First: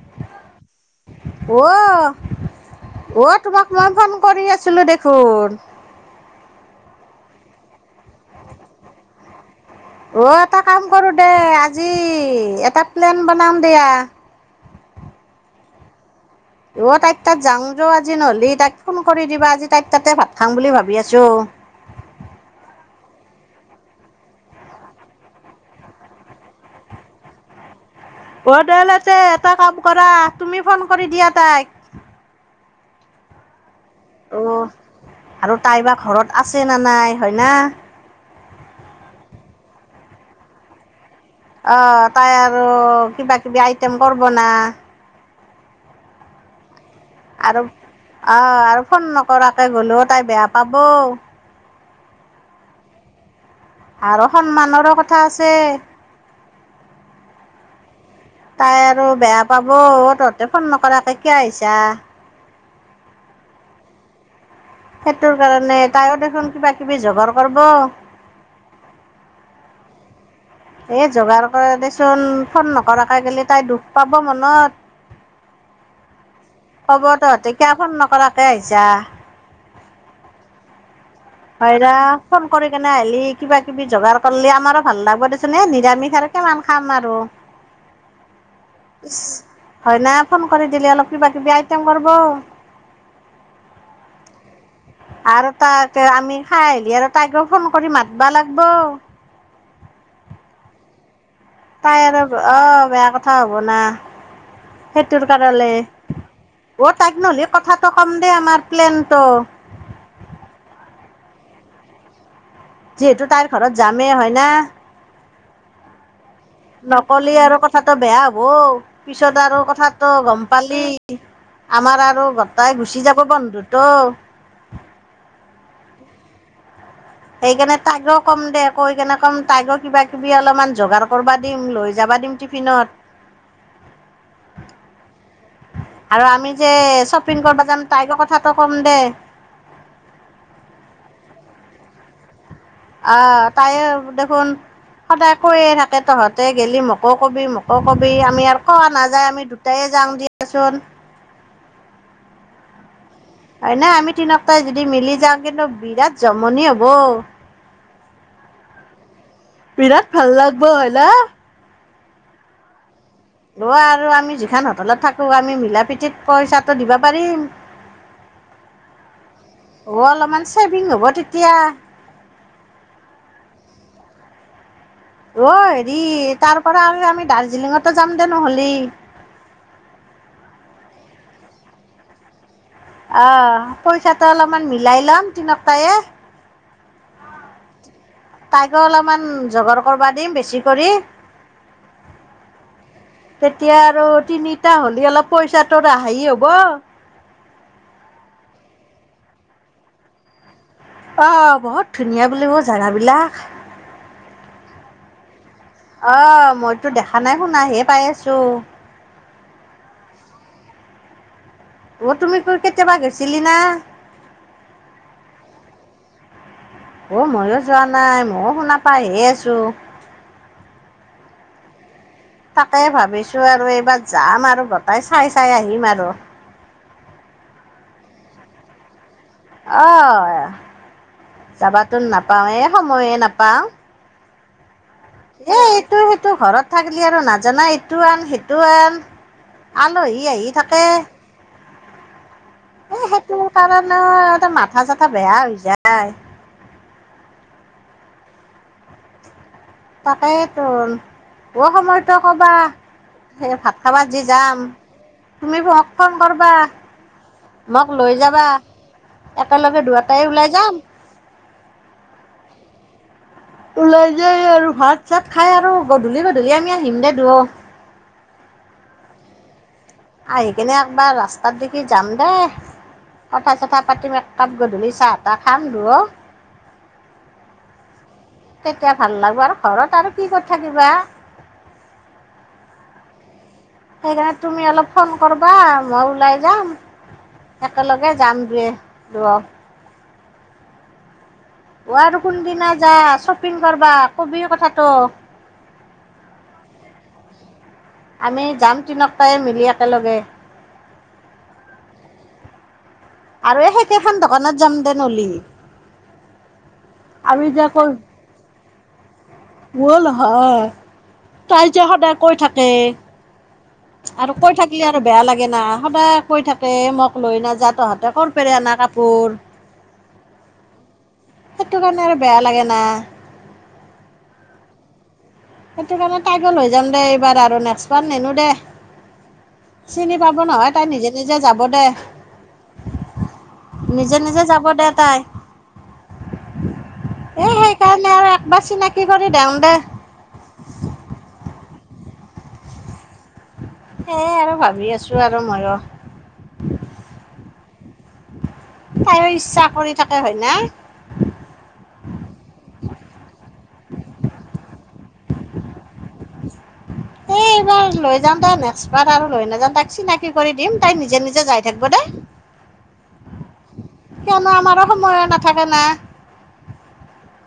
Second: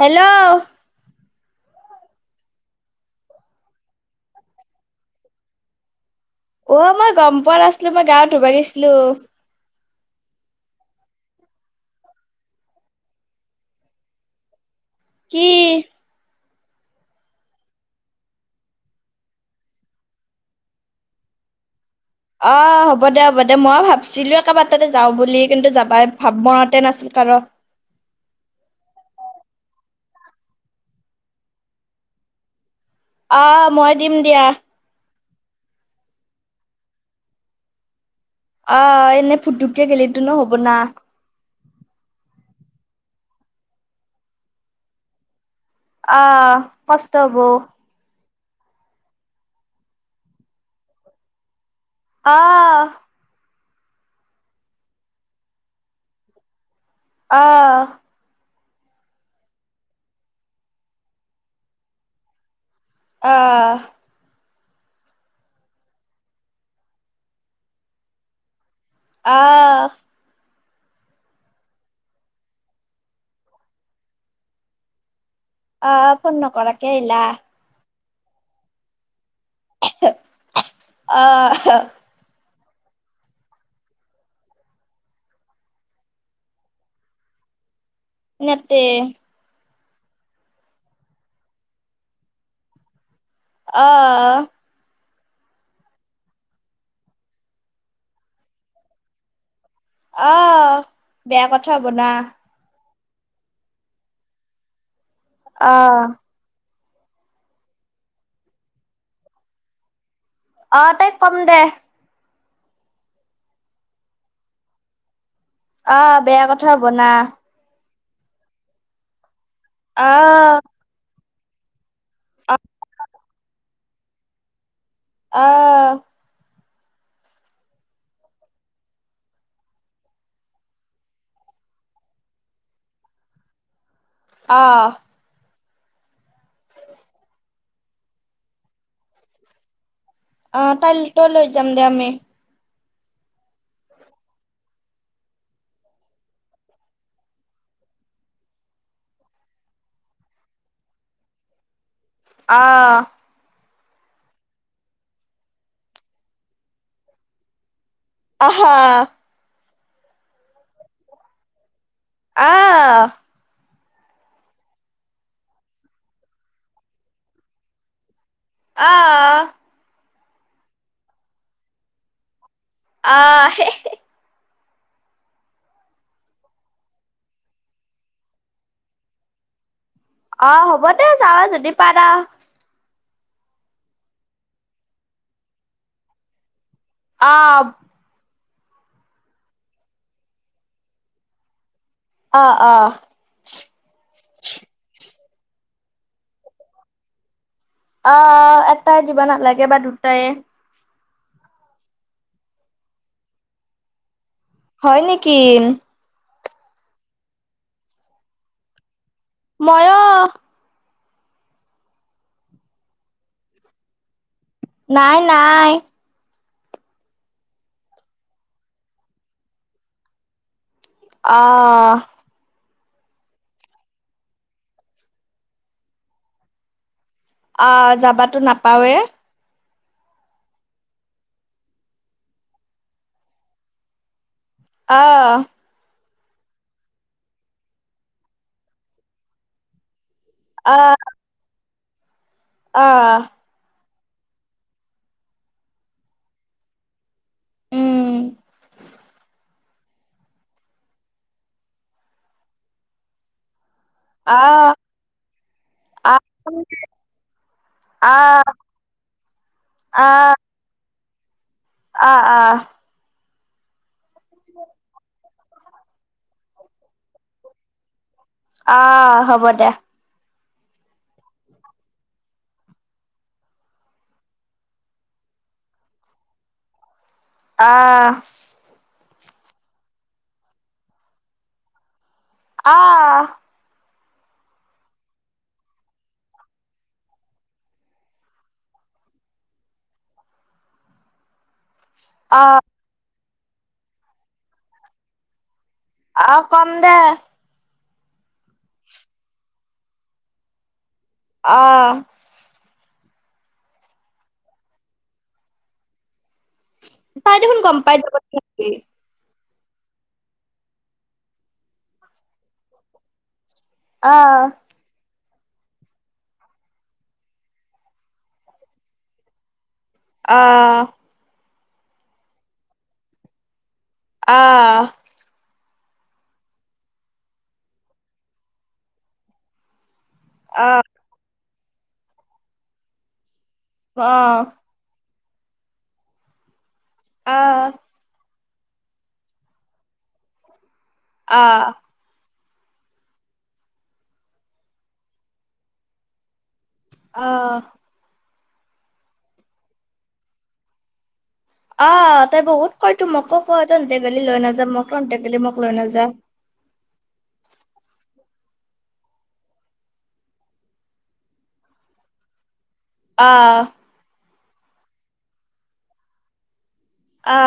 Hello. অ', অ' তোমাক মই ফন কৰি আছিলো দেখোন। অ' মই গম পোৱা নাছলো মই গাঁ ধুবা গেছলো। অ' এটা কাম কৰো দে আজি এটা প্লেন বনাম দিয়া। কি অ তাইত তাত যাওঁ য আজি নহলি তাইক ফোন কৰি দিবা আজি তাই তাতে ভাত খাম বুলি ভাবি আছো অ হ'ব দে হ'ব দে মই ভাবছিলো একেবাৰ তাতে যাওঁ বুলি কিন্তু যাবাই ভাব মনতে নাছিল কাৰ অ দলতে এটা কাম কৰা তুমি ফোন কৰি দিয়া তাইক অ মই দিম দিয়া অ' আৰু তাই বা ঘৰত আছে ন নাই হয় ন আহ এনেই ফুটুকে গলেো নো হ'ব না অ তাই আৰু কিবা কিবি আইটেম কৰব ন আহ কষ্ট্তব আহ আৰু ফোন নকৰাকে গলোও তাই বেয়া পাব। অহ আৰ সন্মানৰো কথা আছে। অহ তাই আৰু বেয়া পাব তহঁতে ফোন নকৰাকে কিয় আহিছা? অহ সেইটোৰ কাৰণে তাইও দেখোন কিবা কিবি জগাৰ কৰ্ব অহ এ যোগাৰ কৰে দেচোন ফোন নকৰাকৈ গেলি তাই দুখ পাব মনত অ ক'ব তহঁতি কিয়া ফোন ন কৰাকে আহিছা? এহে এহ! হয় না? ফোন কৰি কেনে আহিলি কিবা কিবি যোগাৰ কৰলি আমাৰো ভাল লাগব দেচোন এ নিৰামিষ আৰু কিমান খাম আৰু নেতে হয় না? ফোন কৰি দিলে অলপ কিবা কিবি আইটেম কৰ'ব অহ! ! আৰু তা হতে আমি খাই আহিলি আৰু তাইকো ফোন কৰি মাতবা লাগ'ব অহ তাই আৰু অ বেয়া কথা হ'ব না সেইটোৰ কাৰলে অ অ তাইক নহললে কথাটো কম দেই আমাৰ প্লেনটো তাতে কম দে যিহেতু তাইৰ ঘৰত যামেই হয় নে? অ ন'কলি আৰু কথা ত বেয়া হ'ব পিছত আৰু কথাাতো গম আহ পালি আমাৰ আৰ আৰু আহ গোটাই গুচি যাব বন্ধু ত্ব আহ সেইকাৰণে তাইকও কম দে কৈ কেণে কম তাইকও কিবা কিবি অলপমান যোগাৰ কৰ'বা দিম লৈ যাবা দিম টিফিনত। অহ আৰু আমি যে শ্বপিং কৰবা যাম তাইকো কথাটো ক'ম দে আহ তাই তই লৈ যাম দে আমি আহ তাইও দেখোন সদায় কৈয়ে থাকে তহঁতে গেলি মোকো কবি মোকো কবি আমি আৰু কোৱা নাযায় আমি দুটাই যাম দিয়াচোন। অহ হয় না আমি তিনক্তাই যদি মিলি যাওঁ কিন্তু বিৰাট জমনি হ'ব। আহ হা বিৰাট ভাল লাগিব হলা। আ অ আৰু আমি যিখন হোটেলত থাকো আমি মিলা প্ৰীতিৰে পইচাটো দিবা পাৰিম। অ অ। হ'ব অলপমান চেভিঙ হ'ব তেতিয়া। আ হে হে অ হেৰি তাৰ পৰা আৰু আমি দাৰ্জিলিঙতে যাম দে নহ'লি অ হ'ব দে যাৱ যদি পাৰ আহ পইচাটো অলমান মিলাই লম তিনটায়ে সাপ! তাইকো অলপমান জগাৰ কৰবা দিম বেছি কৰি অ অ তেতিয়া আৰু তিনিটা হ'লি অলপ পইচাটোত হেই হ'ব আহ এটাই দিব নালাগে বা দুটাই অ বহুত ধুনীয়া বুলিব জাগাবিলাক হয় নেকি অ! মইতো দেখা নাই শুনা হে পাই আছো ময়ও অ তুমি কেতিয়াবা গৈছিলি না? নাই নাই অ ময়ো যোৱা নাই ময়ও শুনা পাইহে আছো অ তাকে ভাবিছো আৰু এইবাৰ যাম আৰু গোটাই চাই চাই আহিম আৰু অ যাবাতো নাপাওৱে অ যাবাতো নাপাওয়ে সময়ে নাপাওঁ। অহ! অ সেইটো ঘৰত থাকিলি আৰু নাজানা এইটো আন সেইটো আন আলহী। সি আহি থাকে, আহ এ আহ সেইটো কাৰণ, এনও মাথা চাথা বেয়া হৈ যায়। উম তাকেই তোন, অ সময়তো কবা, সে ভাত হ'ব যি যাম, আহ তুমি মক ফোন কৰবা, আহ মক লৈ আহ যাবা, একেলগে দুয়োটাই ওলাই যাম। অ', অ'। ওলাই যায় আৰু, ভাত চাত খাই আৰু গধূলি গধূলি আমি আহিম দে দুয়ো। অ হ'ব দে। আহি কিনে একবাৰ ৰাস্তাত দেখি যাম দেই, কথা চথা পাতিম, এক কাপ গধূলি চাহ তাহ খাম দুয়ো। অ। তেতিয়া ভাল লাগব আৰু ঘৰত আৰু কি কৰি থাকিবা। অ'। সেইকাৰণে তুমি অলপ ফোন কৰবা, মই ওলাই যাম, একেলগে যাম দে দুয়ো। অ' আৰু আহ কোনদিনা যা চ [unintelligible] কৰবা, কবি কথাটো। অ কম দে। আমি যাম তিনকটাই মিলি একেলগে। অ। আৰু এই সেইকখন দোকানত যাম দে ন'লি। তাই দেখোন গম পাই। [unintelligible] ব'ল হয়, তাই যে সদায় কৈ থাকে। আৰু আহ কৈ থাকিলে আৰু বেয়া লাগে ল সদায় কৈ থাকে, মোক লৈ নাযা তহঁতে ক'ৰ পেৰে আনা কাপোৰ। অ। সেইটো কাৰণে আৰু বেয়া লাগে না। অ। সেইটো কাৰণে তাইকো লৈ যাম দে এইবাৰ আৰু, নেক্সট মান নেনো দে। চিনি পাব নহয় তাই নিজে নিজে যাব দে। আহ নিজে আহ নিজে যাব দে তাই। [unintelligible] এ আহ সেইকাৰণে আৰু বা চিনাকি কৰি দেওঁ দে। অ। সেই আৰু ভাবি আছো আৰু মইয়ো। অ। তাইও ইচ্ছা কৰি থাকে হয় না। অ, তাই বহুত কয় তো, মোকো কয়, তহতে গেলি লৈ নাযা, মোক তহতে গি মোক লৈ নাযা। এ এই এইবাৰ লৈ যাওঁ দেই, নেক্সট বাৰ আৰু লৈ নাযাওঁ তাক চিনাকি কৰি দিম, তাই নিজে নিজে যাই থাকিব দেই। অ। কিয়নো আমাৰো সময় নাথাকে না। অ।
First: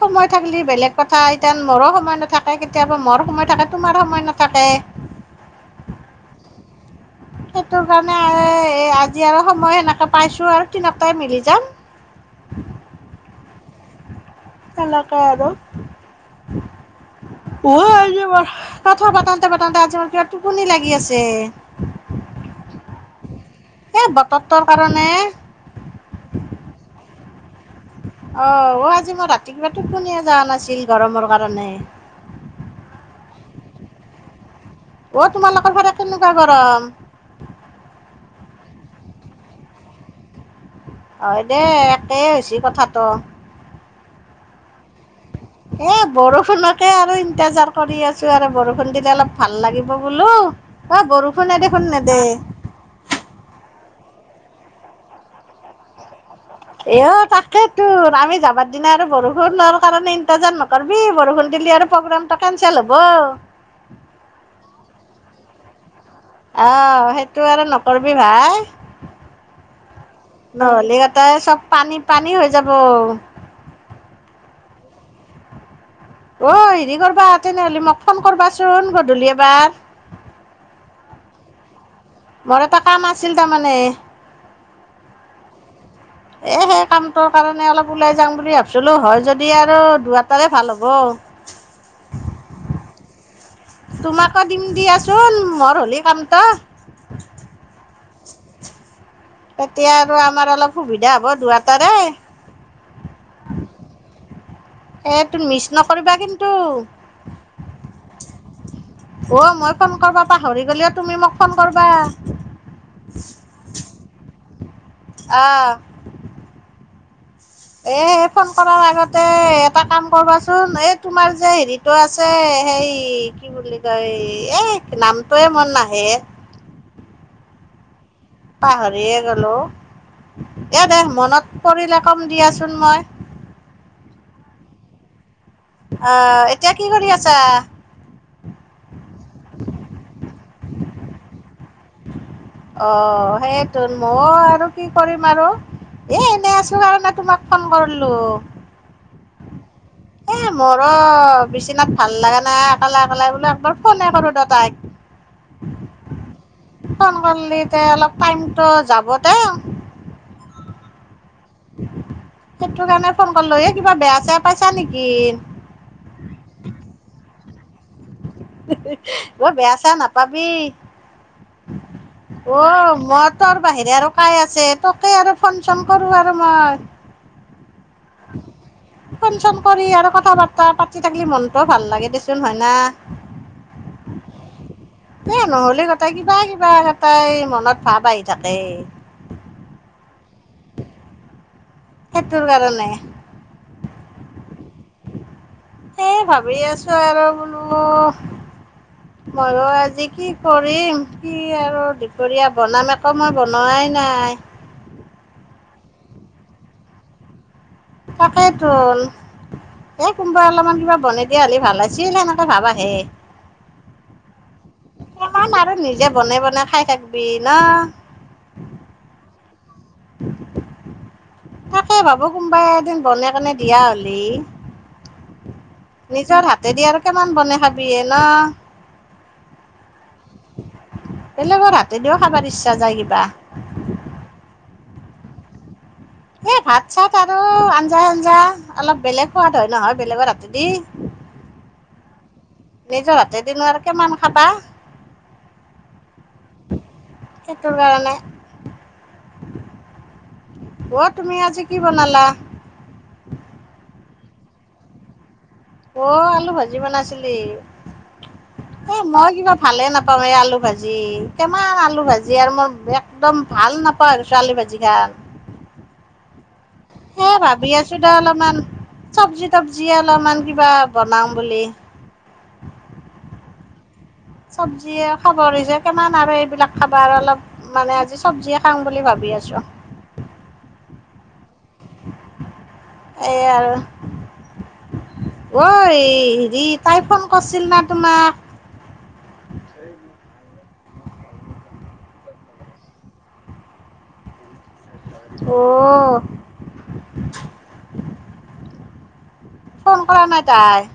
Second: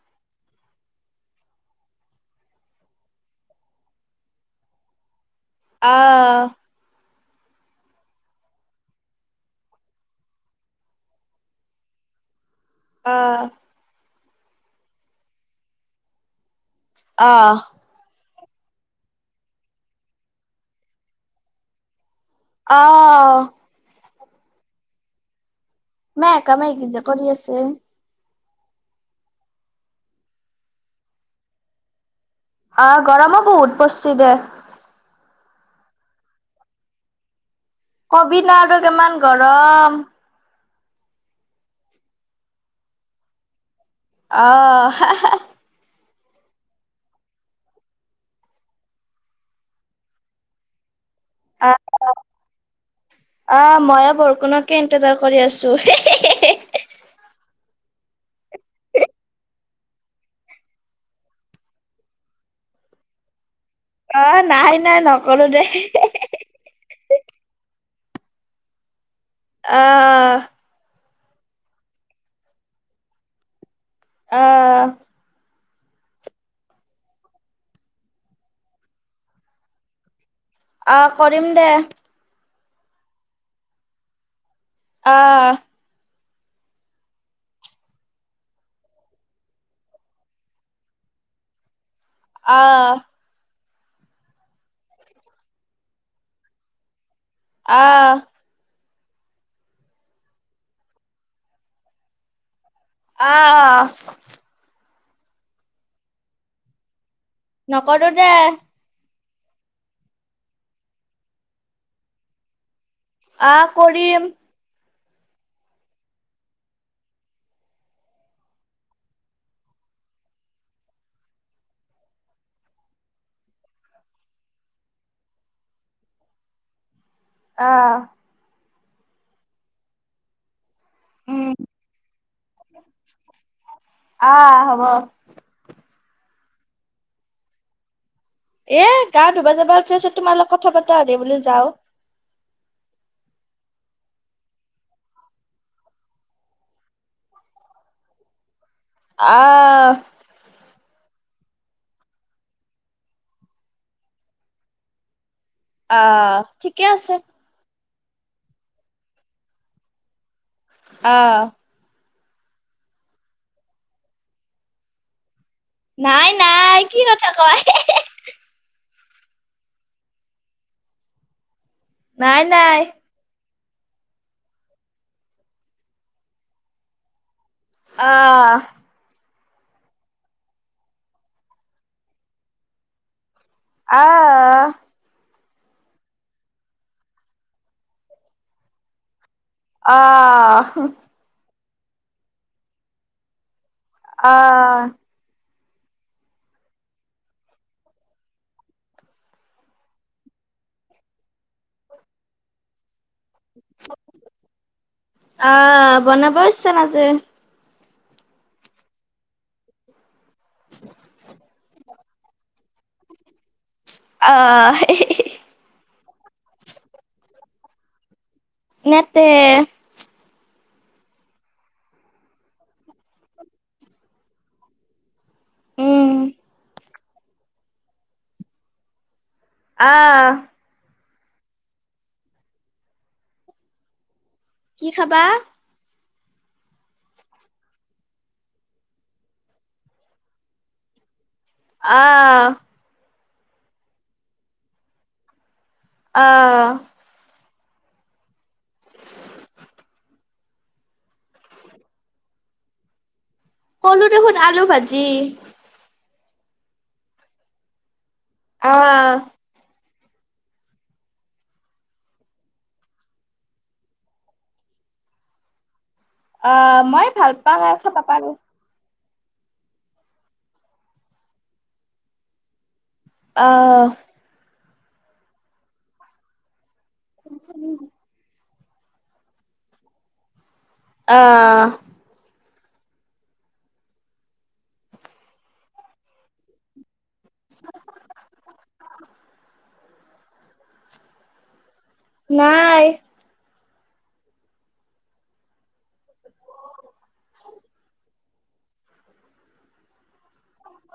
সময় থাকিলি বেলেগ কথা, এতিয়ান মোৰো সময় নাথাকে, কেতিয়াবা মোৰ সময় থাকে তোমাৰ সময় নাথাকে। অ। সেইটো কাৰণে এ আজি আৰু সময় সেনেকে পাইছোঁ আৰু তিনকটাই মিলি যাম। আ তেলকা আৰু উ আহ যে মাৰ কথা পাতাওঁতে-পাতাওঁতে, আজি, মানে, কিবা টোপনি লাগি আছে। আহ এই বতৰটোৰ কাৰণে [unintelligible] কৰি আছো ছে অ', আজি মোৰ ৰাতিপুৱা টোপনিয়ে যোৱা নাছিল, গৰমৰ কাৰণে অ', গৰমো বহুত পৰিছে, দে অ', তোমালোকৰ ফালে কেনেকুৱা গৰম? ক'বি নে? আৰু কিমান গৰম হয়, দেই। একেই হৈছে কথাটো অহ, হা-হা। এ, বৰষুণকেই আৰু ইন্তেজাৰ কৰি আছোঁ। আৰু, বৰষুণ দিলে, অলপ ভাল লাগিব বোলো আ, বৰষুণে আহ দেখোন নেদেখে ষুণকেই ইণ্টেজাৰ কৰি আছো [unintelligible] এ, অ', তাকেই তো। আমি যাবাৰ দিনা, আৰু বৰষুণৰ কাৰণে ইন্তেজাৰ নকৰিবি। বৰষুণ দিলে, আৰু প্ৰগ্ৰামটো কেনচেল হ'ব। অ', নাই, নাই। নক'লো, দে আহ, সেইটো আৰু নকৰিবি, ভাই। আহ তই চব পানী-পানী হৈ যাব আহ অ', হেৰি কৰবা তেনেহ'লে, মোক ফোন কৰবাচোন, গধূলি এবাৰ আহ, কৰিম দে মোৰ এটা কাম আছিল, তাৰমানে আহ এ, সেই কামটোৰ কাৰণে, অলপ ওলাই যাম বুলি ভাবিছিলোঁ। হয় যদি, আৰু দুয়াটাৰে ভাল হ'ব আহ তোমাকো দিম, দিয়াচোন। মোৰ হ'লে, কামটো আহ তেতিয়া, আৰু, আমাৰ অলপ সুবিধা হ'ব, দুয়াটাৰে আহ এ, তোৰ মিছ নকৰিবা, কিন্তু নকৰো দে অ', মই ফোন কৰিব পাহৰি গ'লেও, তুমি মোক ফোন কৰবা আহ, কৰিম আহ এ, ফোন কৰাৰ আগতে, এটা কাম কৰবাচোন। এই, তোমাৰ যে হেৰিটো আছে, সেই, কি বুলি কয়, এই নামটোৱেই মোৰ নাহে আহ পাহৰিয়ে গ'লো এয়া, দে, উম মনত পৰিলে, কম, দিয়াচোন, মই আহ হ'ব আহ, এতিয়া কি কৰি আছা? তোমালগ কথা পাতা, দে বোলো যাওঁ অ', সেইটো মই আৰু কি কৰিম? আৰু, এ, এনে আছোঁ কাৰণে তোমাক ফোন কৰিলোঁ আহ। ৰ বিচনাত ভাল লাগে নাই একালে একালে, বোলো একবাৰ ফোনে কৰো দে তাইক। আ, ঠিকে আছোঁ। এ অলপ টাইমটো যাব দে। আ। সেইটো কাৰণে ফোন কৰিলো, এ কিবা বেয়া চেয়া পাইছা নেকি। নাই নাই কি কথা কয়। অ' বেয়া চে নাপাবি। নাই নাই অ' ম তোৰ বাহিৰে আৰু কাই আছে। তোকে আৰু ফোন চোন কৰো আৰু মই। অ। ফন চন কৰি আৰু কথা বাৰ্তা পাতি থাকিলি মনটো ভাল লাগে দেচোন হয় না। [unintelligible] আহ এ নহ'লে গটাই কিবা কিবা এ গটাই মনত ভাৱ আহি থাকে। অহ। সেইটোৰ কাৰণে। আহ সেই ভাবি আছো আৰু বোলো মইনো আজি কি কৰিম কি আৰু দুপৰীয়া বনাম এক একো মই বনোৱাই নাই অ বনাবও ইচ্ছা নাযায়। তাকেই টোন এ কোনবা অলপমান কিবা বনাই দিয় হ'লে ভাল আ [unintelligible] আহ। নিজে বনাই বনাই খাই থাকবি ন। নেতেই তাকে ভাবো কোমবাই এদিন বনাই কেনে দিয়া হ'লি। উম নিজৰ হাতেদি আৰু কিমান বনাই খাবি হে ন। অহ। বেলেগৰ হাতেদিও খাব ইচ্ছা যায় কিবা। কি খাবা। এ ভাত চাত আৰু আঞ্জা আঞ্জা অলপ বেলেগ সোৱাদ হয় নহয় বেলেগৰ হাতেদি। আহ। নিজৰ হাতে দিনো আৰু কিমান খাবা। আহ। সেটোৰ কাৰণে। অ', তুমি আজি কি বনালা? ক'লো দেখোন আলু ভাজি। অ', আলু ভাজি বনাইছিলি। এ আহ মই কিবা ভালে নাপ কমেই আলু ভাজি কিমান আলু ভাজি আৰু মই একদম ভাল নাপাওঁ আৰু আলু ভাজি খান। অ', মই ভাল পাওঁ পা [unintelligible] চবজি তবজি অলপমান কিবা বনাও বুলি। অ। চবজিয়ে খাবৰ যে, কিমান আৰু এইবিলাক খাবাৰ অলপ মানে আজি চব্জি খাম বুলি ভাবি আছো। আহ। এ আৰু ঐ হেৰিত তাই ফোন কৰিছিল না তোমাক? নাই। অ। ফোন কৰা নাই তাই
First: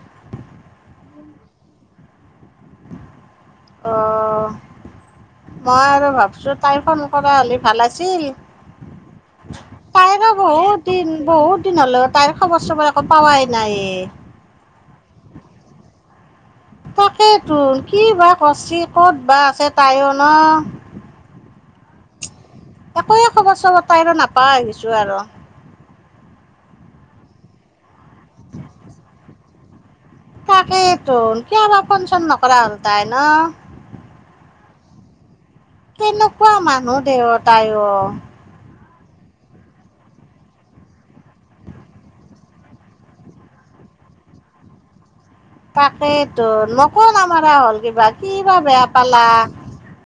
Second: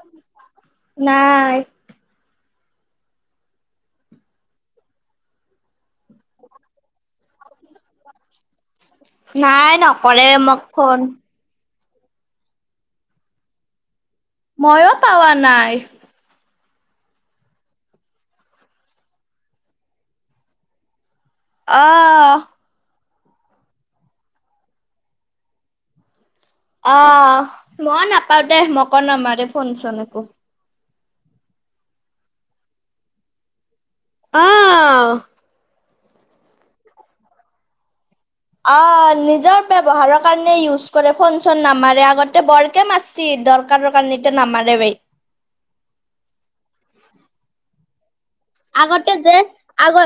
নাই। অ', মই আৰু ভাবছো তাই ফোন কৰা হ'লে ভাল আছিল নাই নকৰে তাইৰো মোক বহুত ফোন দিন বহুত [unintelligible] তাইৰ খবৰ চবৰ একো পাৱাই নাই। ময়ো পাৱা নাই। তাকে তো কি বা কৰছি ক'ত বা আছে তায়ো ন? অহ। একোৱে খবৰ চবৰ তাই আৰু নাপাই আহিছো আৰু অহ। মই নাপাওঁ দে মকো নামাৰে [unintelligible] তাকে [unintelligible] কিয় বা ফোন চোন হ'ল নকৰা তাই ন? আহ কেনেকুৱা মানুহ দে অ', তাই অ। অ', নিজৰ ব্যৱহাৰৰ কাৰণে ইউজ কৰে ফোন চোন নামাৰে আগতে বৰকে মাৰচি দৰকাৰৰ কাৰণে এতিয়া নামাৰে বাই তাকেইতো মকো নামাৰা হ'ল কিবা কিবা বেয়া আগতে পালা। যে আগত